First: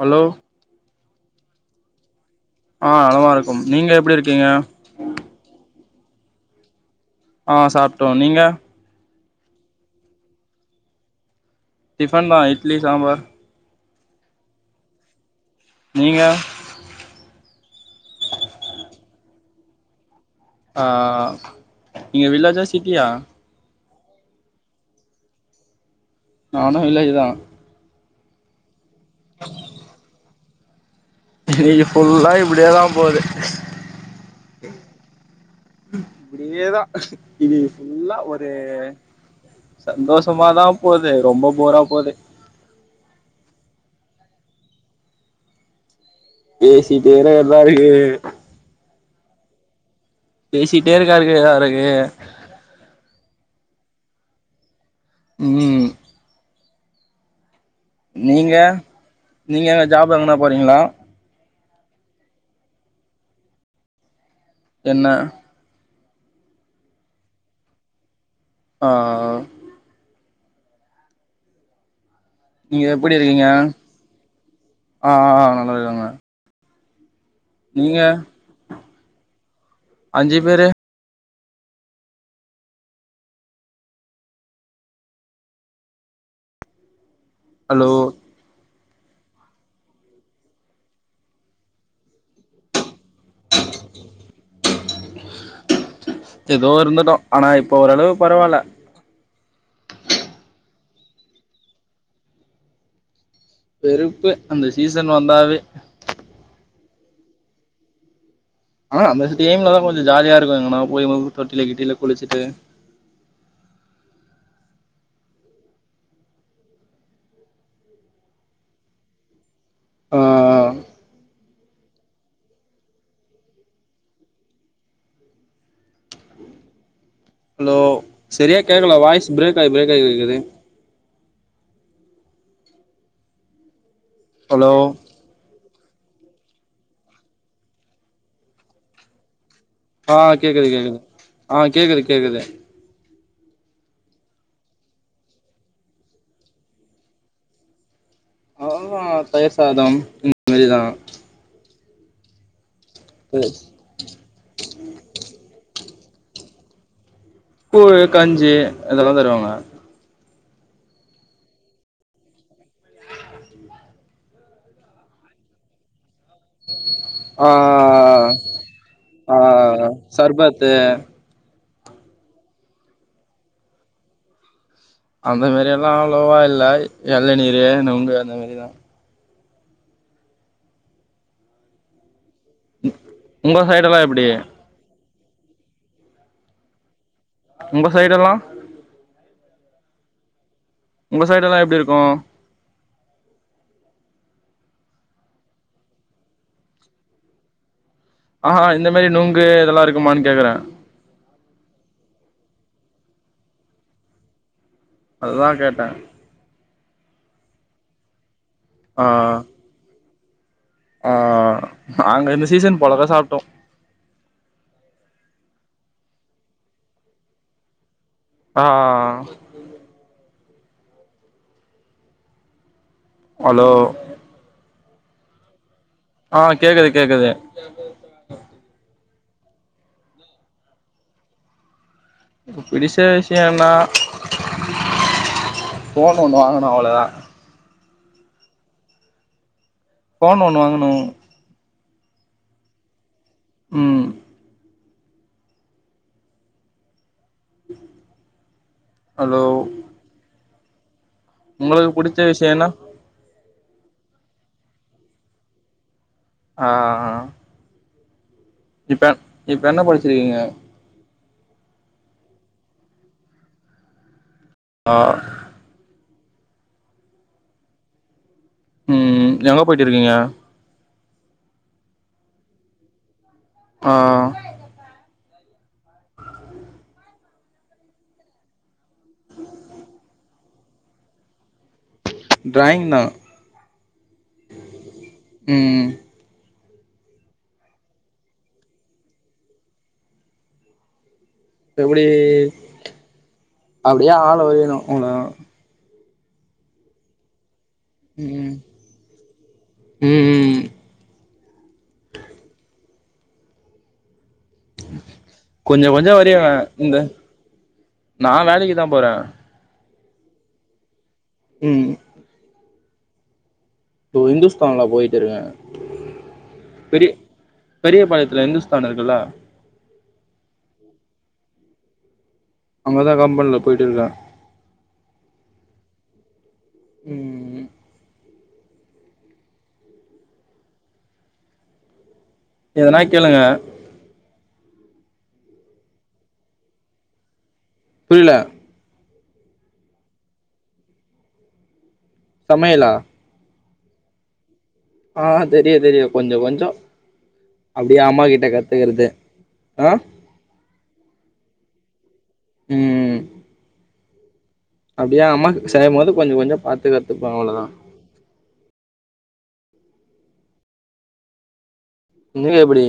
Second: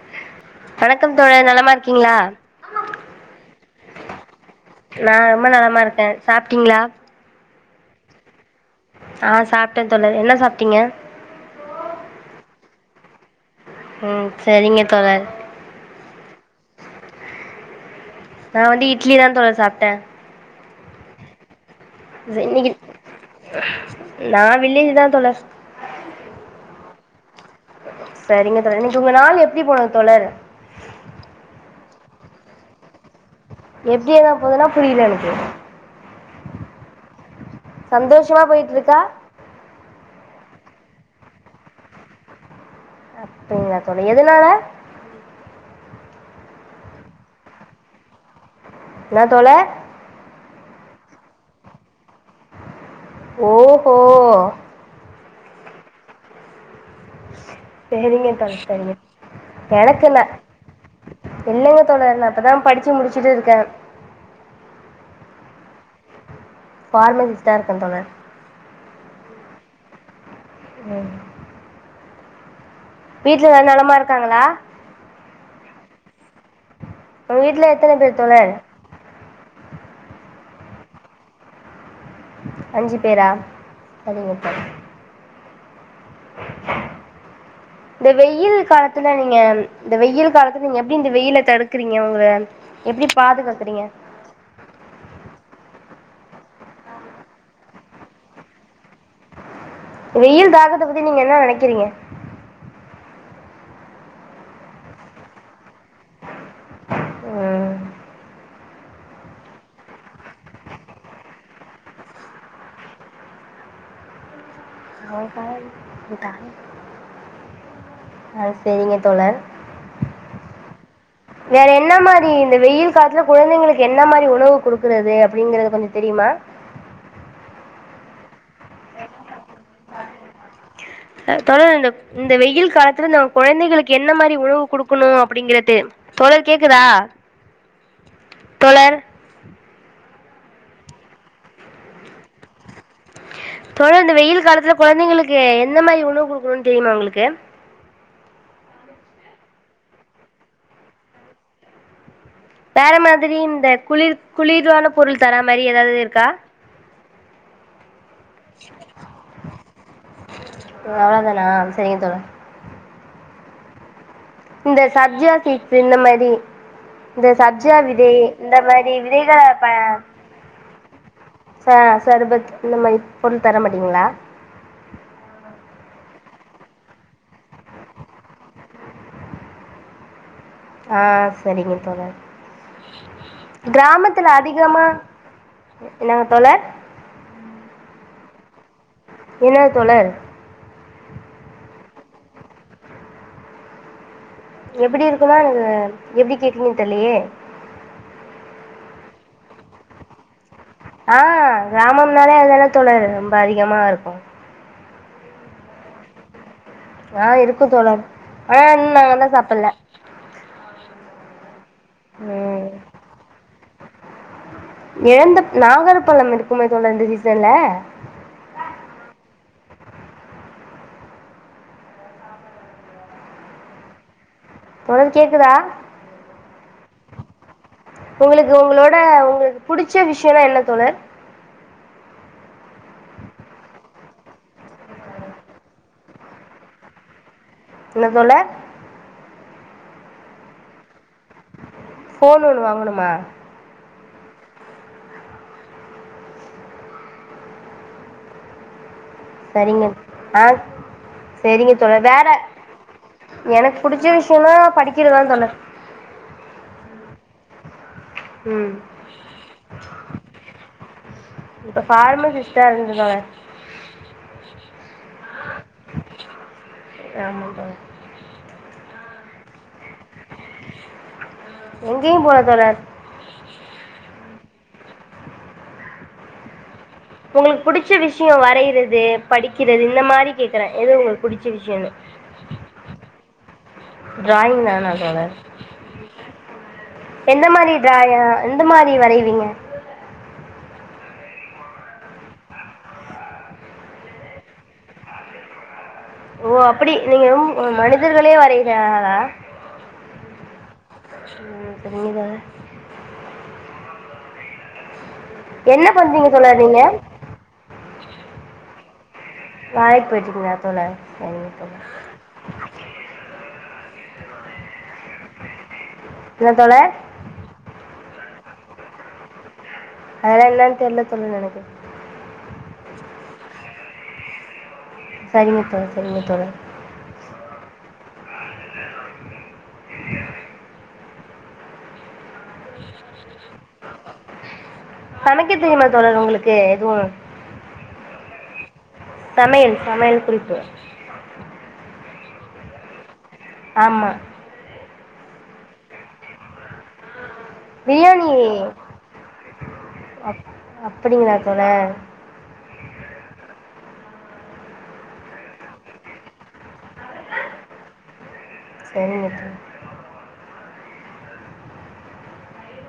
Hello வணக்கம் தோழ நலமா இரு இருக்கீங்ளா ஆ நலமா இருக்கோ நீங்க எப்டி இருக்கீங்க சாப்ட்டீங்ளா ஆ சாப்ட்டோ நீங்க ஆ சாப்ட்டே தோழர் என்ன சாப்ட்டீங்க டிஃபன் தா இட்லி சாம்பார் உம் சரிங்க தோழர் நீங்க நா வந்து இட்லி தா தோழர் சாப்ட்டே ஆஹ்ஹ்ஹ் நீங்க வில்லேஞ்சா இன்னைக்கு சிட்டியா நா வில்லேஜ் தா தோழர் நானு வில்லேஜு தா சரிங்க தோழர் உங்க நாள் எப்டி போனது தோழர் இன்னைக்கு ஃபுல்லா இப்டியே தா போகுது எப்டியேதா போதுன்னா புரியல எனக்கு இப்டியேதா இது ஃபுல்லா சந்தோஷமா ஒரு போயிட்டு இருக்கா சந்தோஷமாதா போது ரொம்ப போரா போது அப்டிங்ளா தோழர் எதுனால பேசிட்டேதே எல்லா இருக்கு என்னா தோழர் பேசிட்டே இருக்காருக்குருக்கு ஓகோ உம் [inaudible] நீங்க தோழர் சரிங்க நீங்க எங்க எனக்கு ஜாப் இல்ல எங்கனா போறீங்ளா இல்லைங்க தோழர் நா இப்பதா படிச்சு முடிச்சுட்டு இருக்கே என்னா பார்மசிஸ்ட்டா தா இருக்கே தோழர் ஆ [inaudible] நீங்க எப்டி இருக்கீங்க வீட்ல எல்லா நலமா இருக்காங்களா ஆ ஆ நல்லருக்க உங்க வீட்ல எத்தன பேரு தோழர் அஞ்சு பேரு அஞ்சு பேரா சரிங்க தோழர் ஹலோ இந்த வெயில் கால காலத்துல நீங்க இந்த வெயில் காலத்துல நீங்க எப்டி இந்த வெயில தடுக்குறீங்க உங்கள எப்டி பாதுகாக்குறீங்க ஏதோ இருந்துட்டோ ஆனா இப்ப ஓரளவு பரவால வெயில் தாகத்த பத்தி நீங்க என்ன நெனைக்கிறீங்க வெருப்பு அந்த சீசன் வந்தாவே ம் ஆ அந்த ஸ்டிம்லதா கொஞ்சோ ஜாலியா இருக்கு எங்கானா போய் தொட்டில கிட்டில குளிச்சிட்டு ஆ சேரிங்க தோழர் ஆ வேற என்ன மாரி இந்த வெயில் காலத்துல குழந்தைங்களுக்கு என்ன மாரி உணவு குடுக்குறது அப்பிடிங்கறது கொஞ்ச தெரியுமா ஹலோ சரியா கேட்கல வாய்ஸ் பிரேக் ஆய் பிரேக் ஆய் கேக்குது அ தோழர் இந்த இந்த வெயில் காலத்துல நம் குழந்தைகளுக் கு என்ன மாரி உணவு ஹலோ குடுக்கணு அப்பிடிங்கிறது தோழர் கேக்குதா தோழர் ஆ கேக்குது கேக்குது ஆ கேக்குது கேக்குது தோழர் இந்த வெயில் காலத்துல குழந்தைங்களுக்கு எந்த மாரி உணவு குடுக்கணு தெரியுமா உங்களுக்கு ஆஹா தயிர்சாதம் இந்த மாரிதா வேற மாதிரி இந்த குளிர் குளிர்ரான பொருள் தரா மாரி ஏதாவது தா போயத் கஞ்சி இதெல்லா தருவாங்க அவ்வளதானா சரிங்க தோழா இந்த சப்ஜா சீட்ஸ் இந்த மாரி இந்த ஆ சப்ஜா விதை இந்த மாரி விதைகள ப இத ச சர்பத் இந்த மாரி பொருள் தரமாட்டீங்களா அந்த மாரில்லா அவ்ளோவா இல்ல எலநீரு நுங்கு அந்த மாதிரிதா ஆ சரிங்க தோழர் உங்க சைடு எல்லா எப்டி கிராமத்துல அதிகமா என்னாங்க தோழர் உங்க சைடொல்லா என்ன தோழர் உங்க சைடு எல்லா எப்பிடி இருக்கு எப்பிடி இருக்குனா ஆ எப்பிடி கேக்கிங்கன்னு தெல்லையே ஆ இந்த மாரி நுங்கு இதெல்லா இருக்குமான்னு கேக்குறே ஆ கிராமம்னாலே அதான தோழர் ரொம்ப அதிகமா இருக்கு அதா கேட்டே ஆ இருக்கு தோழர் ஆ இன் நாங்க இன்னு சாப்பில ஆ நாங்க இந்த ம் சீசன் போழதா சாப்ட்டோ எழந்த நாகர் பழம் இருக்குமே தோழரே இந்த சீசன்ல ஆ ஆ ஆ அலோ தோழர் கேக்குதா ஆ கேக்குது கேக்குது உங்களுக்கு உங்களோட உங்க உங்களுக்கு புடிச்ச விஷயனா என்ன தோழர் பிடிச்ச விஷயன்னா ஃபோன் ஒன்னு வாங்கணு அவ்வளதா என்ன தோழர் ஃபோன் ஒன்னு வாங்கணு ஃபோன் ஒன்னு வாங்கணுமா உம் ஹலோ சரிங்க ஆ செரிங்க உங்களுக்கு தோழர் புடிச்ச வேற விஷயம்னா எனக்கு புடிச்ச விஷயன்னா படிக்குறதா தோழர் ஆ ஆ ஆ ம் இப்ப இப்ப என்ன படிச்சுருக்கீங்க இப்ப பார்மசிஸ்டரா இருந்துட்டுவாறே ஆ ஆம உம் எங்க போயிட்டு இருக்கீங்க எங்கேயு போல தோழர் ஆ உங்களுக்கு புடிச்ச விஷயோ வரையுறது படிக்குறது இந்த மாதிரி கேக்குறே எது உங்களுக்கு புடிச்ச விஷயனு டிராயிங் தா டிராயிங் தானா தோழர் ம் எந்த மாரி டிராய எந்த மாரி வரைவீங்க எப்டி அப்டியே ஆள வரையணு உங்க ஓ அப்புடி நீங்க உ மனிதர்களே ம் வரைகிறா ம் ம் நீங்கதான [inaudible] கொஞ்ச என்ன கொஞ்ச பண்ணுறீங்க வரய்வே தோழர் நீங்கள் இந்த நா வேலைக்கு தா ப்புற வேலைக்கு போயிட்டிங்கலா தோழர் அப்ப [unintelligible] ஓ இந்துஸ்தான்ல போயிட்டு இருங்க என்ன தோழர் பெரிய பெரிய பாளையத்துல இந்துஸ்தான் இருக்குல்லா அதுலாம் என்ன தெரில சொல்லு என எனக்கு அங்கதா கம்பண்ல ப் போய்ட்டு இருக்கேன் இனத்த சரினத்தல ம் ம் ம் இ [inaudible] எதுனா கேளுங்க கணக்கு தெரியுமா தோழர் உங்களுக்கு எதுவும் புரில சமையல் சமையல் குறிப்பு சமையலா ஆம்மா ஆஹ் தெரியும் தெரியும் கொஞ்ச கொஞ்சம் அப்படிய அம்மா பிரியாணி கிட்ட கத்துக்கறது அஹ் அப்படிங்கலா தோழர் ம்ம்ம் அப்படியா அம்மாக் செய்யும்போது கொஞ்சம் கொஞ்சம் பாத்து கத்துப்பேன் அவ்வளவுதான் செரிங்க இனிமேல் எப்படி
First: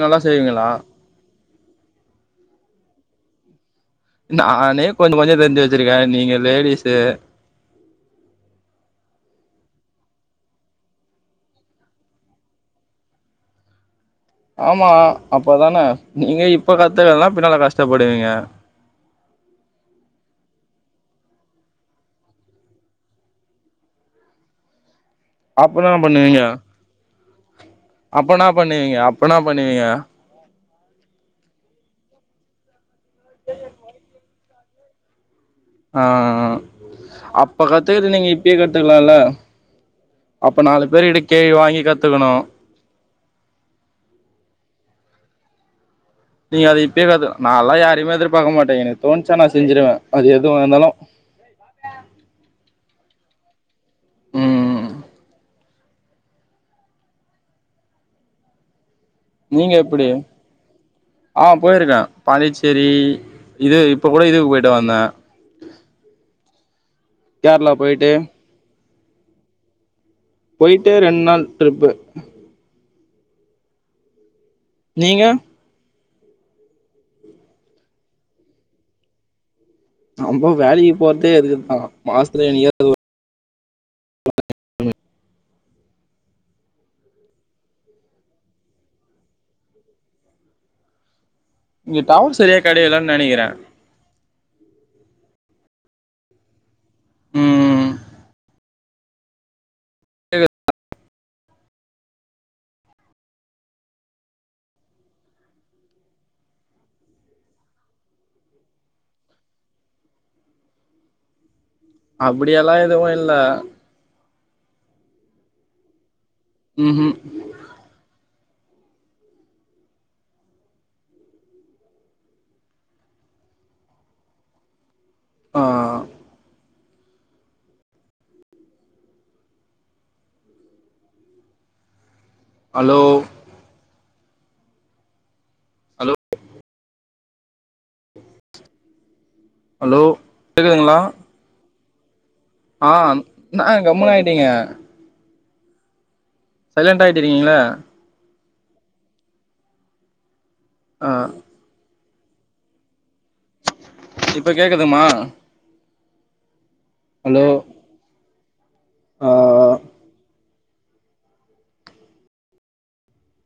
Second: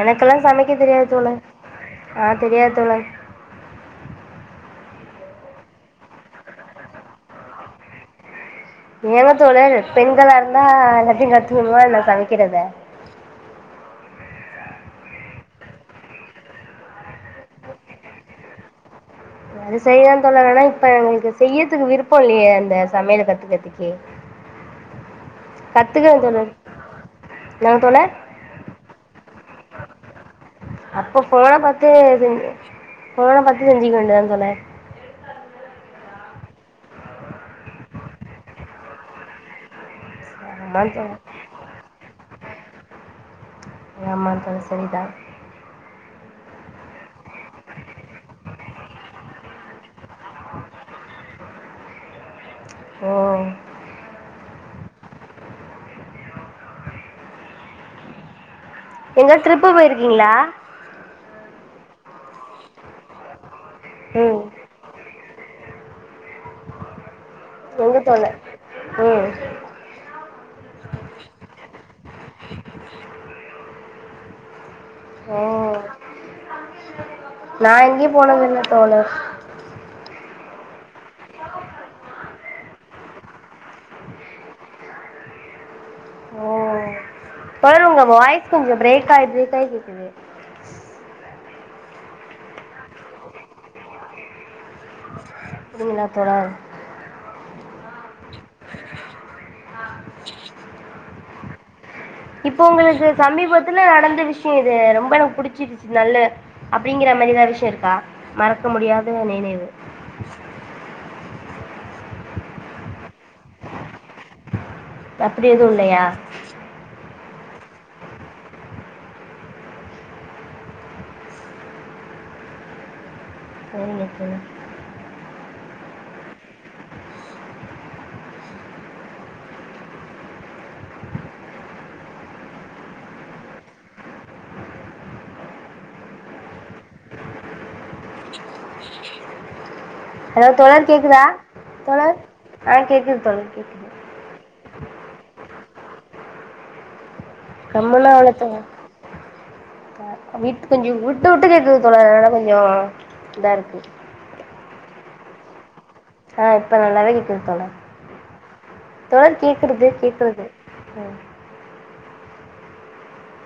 எனக்கெல்லாம் செய்வீங்களா சமைக்க தெரியாது தோழர் ஆஹ் தெரியாது தோழர் நானே கொஞ்சம் கொஞ்சம் தெரிஞ்சு வச்சிருக்கேன் நீங்க லேடிசு எங்க தோழர் பெண்களா இருந்தா எல்லாத்தையும் கத்துக்கணுமா என்ன சமைக்கறத ஆமா அப்பதானே நீங்க இப்ப கத்துக்கலானா பின்னால கஷ்டப்படுவீங்க அது செய்யலாம் தோழர் ஆன இப்ப எங்களுக்கு செய்றதுக்கு விருப்பம் இல்லையே அந்த சமையல கத்துக்கறத்துக்கு அப்பன் பண்ணுவீங்க என்னங்க தோழர் அப்பனா பண்ணுவீங்க அப் அப்பன்னா பண்ணுவீங்க அப்ப போனை பாத்து இதுங் போனை பாத்து செஞ்சுக்க வேண்டியது தா தோழர் ஆ ஆஹ் ஹா அப்ப கத்துக்கரது நீங்க இப்பயே கத்துக்கலாம்ல அப்ப ஆமா நாலு பேரு கிட்ட தோழர் கேவி வாங்கி கத்துக்கணும் ஆமா தோழி சரி தான் நீங்க அத இப்பயே கத்துக்கலாம் நான்லாம் யாரயுமே எதிர்பாக்கா மாட்டேன் எனக்கு தோணுச்சா நான் செஞ்சிருவேன் அது எதுவந்தாலும் ஓ ம் எங்காது ட்ரிப்பு நீங்க எப்டி போயிருக்கீங்களா? ஆ போயிருக்கே பாண்டிச்சேரி இது இப்ப கூட ம் இதுக்கு போயிட்டு வந்தே கேரளா எங்க போயிட்டு தோழர் ம் போய்ட்டு ரெண்டு நாள் டிரிப்பு நீங்க ம் நா எங்கயு போனது இல்ல தோழா நம்போ வேலைக்கி போறதே இதுக்குத்தா மாசத்துல என்னிக்காது ஒரு [unintelligible] ஓ தோழர் உங்க வாய்ஸ் கொஞ்ச பிரேக் ஆயி பிரேக் ஆயி கேக்குது இங்க டவர் செரியா கெடைக்கலன்னு நெனைக்கிறே அப்பிடிங்களா தோழா ம் ஆஹ் ஆ விஷ் யோ இது ரொம்ப எனக்கு புடிச்சிருச்சு நல்ல அப்டிங்கற மாரி எதாது விஷயோ இருக்கா மறக்க முடியாத நினைவு அப்பிடி எல்லா எதுவு இல்ல அப்பிடி எதுவு இல்லையா ம் ஹும் செரிங்க தோழா ஆ அலோ ஹலோ ஹலோ தோழர் கேக்குதுங்களா கேக்குதா தோழர் ஆ கேக்குது தோழர் என்ன கேக்குது கம்முனு ஆயிட்டீங்க சைலண்ட் ஆயிட் கம்முனுல்லா இல்ல தோழர் ஆ ஆ விட் கொஞ்சோ ஆ விட்டு விட்டு கேக்குது தோழரே அதனா ல கொஞ்சோ இதா இருக்கு இப்ப கேக்குதுமா ஆட் இப்ப நல்லாவே ஹலோ கேக்குது [unintelligible] ஆ தேழ் கேக்குது போ கேக்குது போ ஹ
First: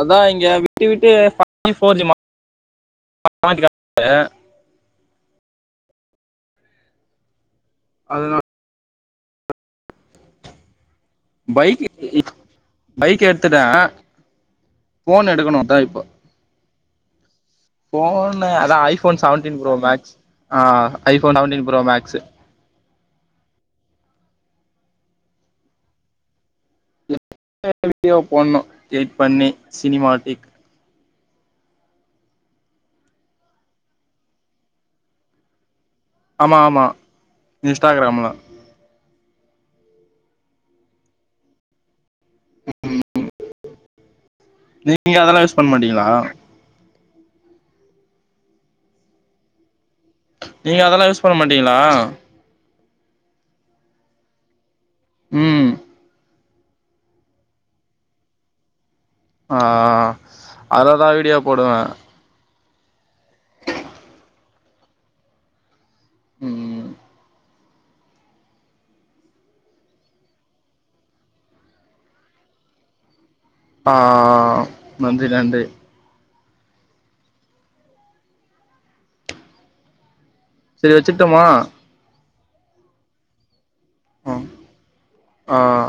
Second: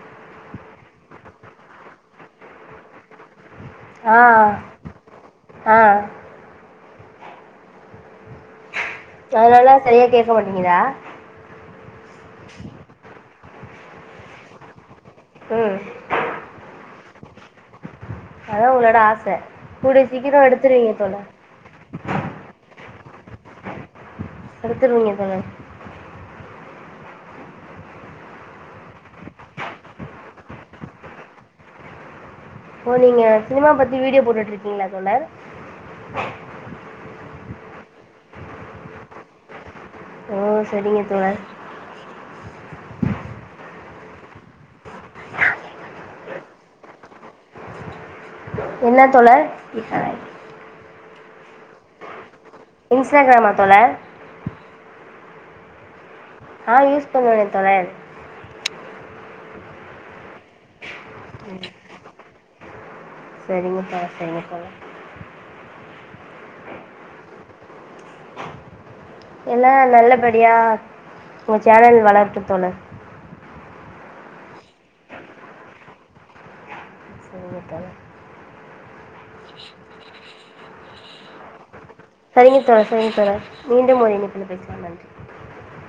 அதா இங்க விட்டு விட்டு பக்க ஃபோர்ஜி மா [unintelligible] ஆ ஆ அதனா அதனால சரியா கேக்க மாட்டிங்குதா பைக் க் பைக் எடு த்துட போன் எடுக்கணு ம் அதா இப்போ போன்னு அதா உங்களோட ஐபோ ஆச செவன்டீன் ப்ரோ கூடிய மேக்ஸ் சீக்கிரோ ஆ எடுத்துருவீங்க தோழர் ஐபோன் செவன்டீன் ப்ரோ மேக்ஸ் எடுத்துருவீங்க தோழர் இல்ல வீடியோ போனு எட் பண்ணி சினிமா டேக் ஓ நீங்க சினிமா பத்தி வீடியோ போட்டுட்டு இருக்கீங்களா தோழர் ஆமா ஆமா இஸ்டாகிராம்லா ஓ செரிங்க தோழர் ம் ம் நீங்க அதெல்லா யூஸ் பண்ண மாட்டீங்களா என்னா தோழர் நீங்க அதெல்லா யூஸ் பண்ண மாட்டீங்களா இன்ஸ்டாகிராமா தோழர் ம் ஆ யூஸ் பண்ணுவனே தோழர் ஆ ஆ அதா இதா வீடியோ போடுவே செரிங்க தோழர் செரிங்க தோழர் ம் எல்லா நல்லபடியா உங்க சேனல் வளரட்டு தோழர் ஆ ஆ ஆ நன்றி நன்றி சரிங்க செரி வச்ட்டுமா செரிங்க தோழர் செரிங்க தோழர் மீண்டு ஒரு இணைப்பில் பேசலா நன்றி ஆ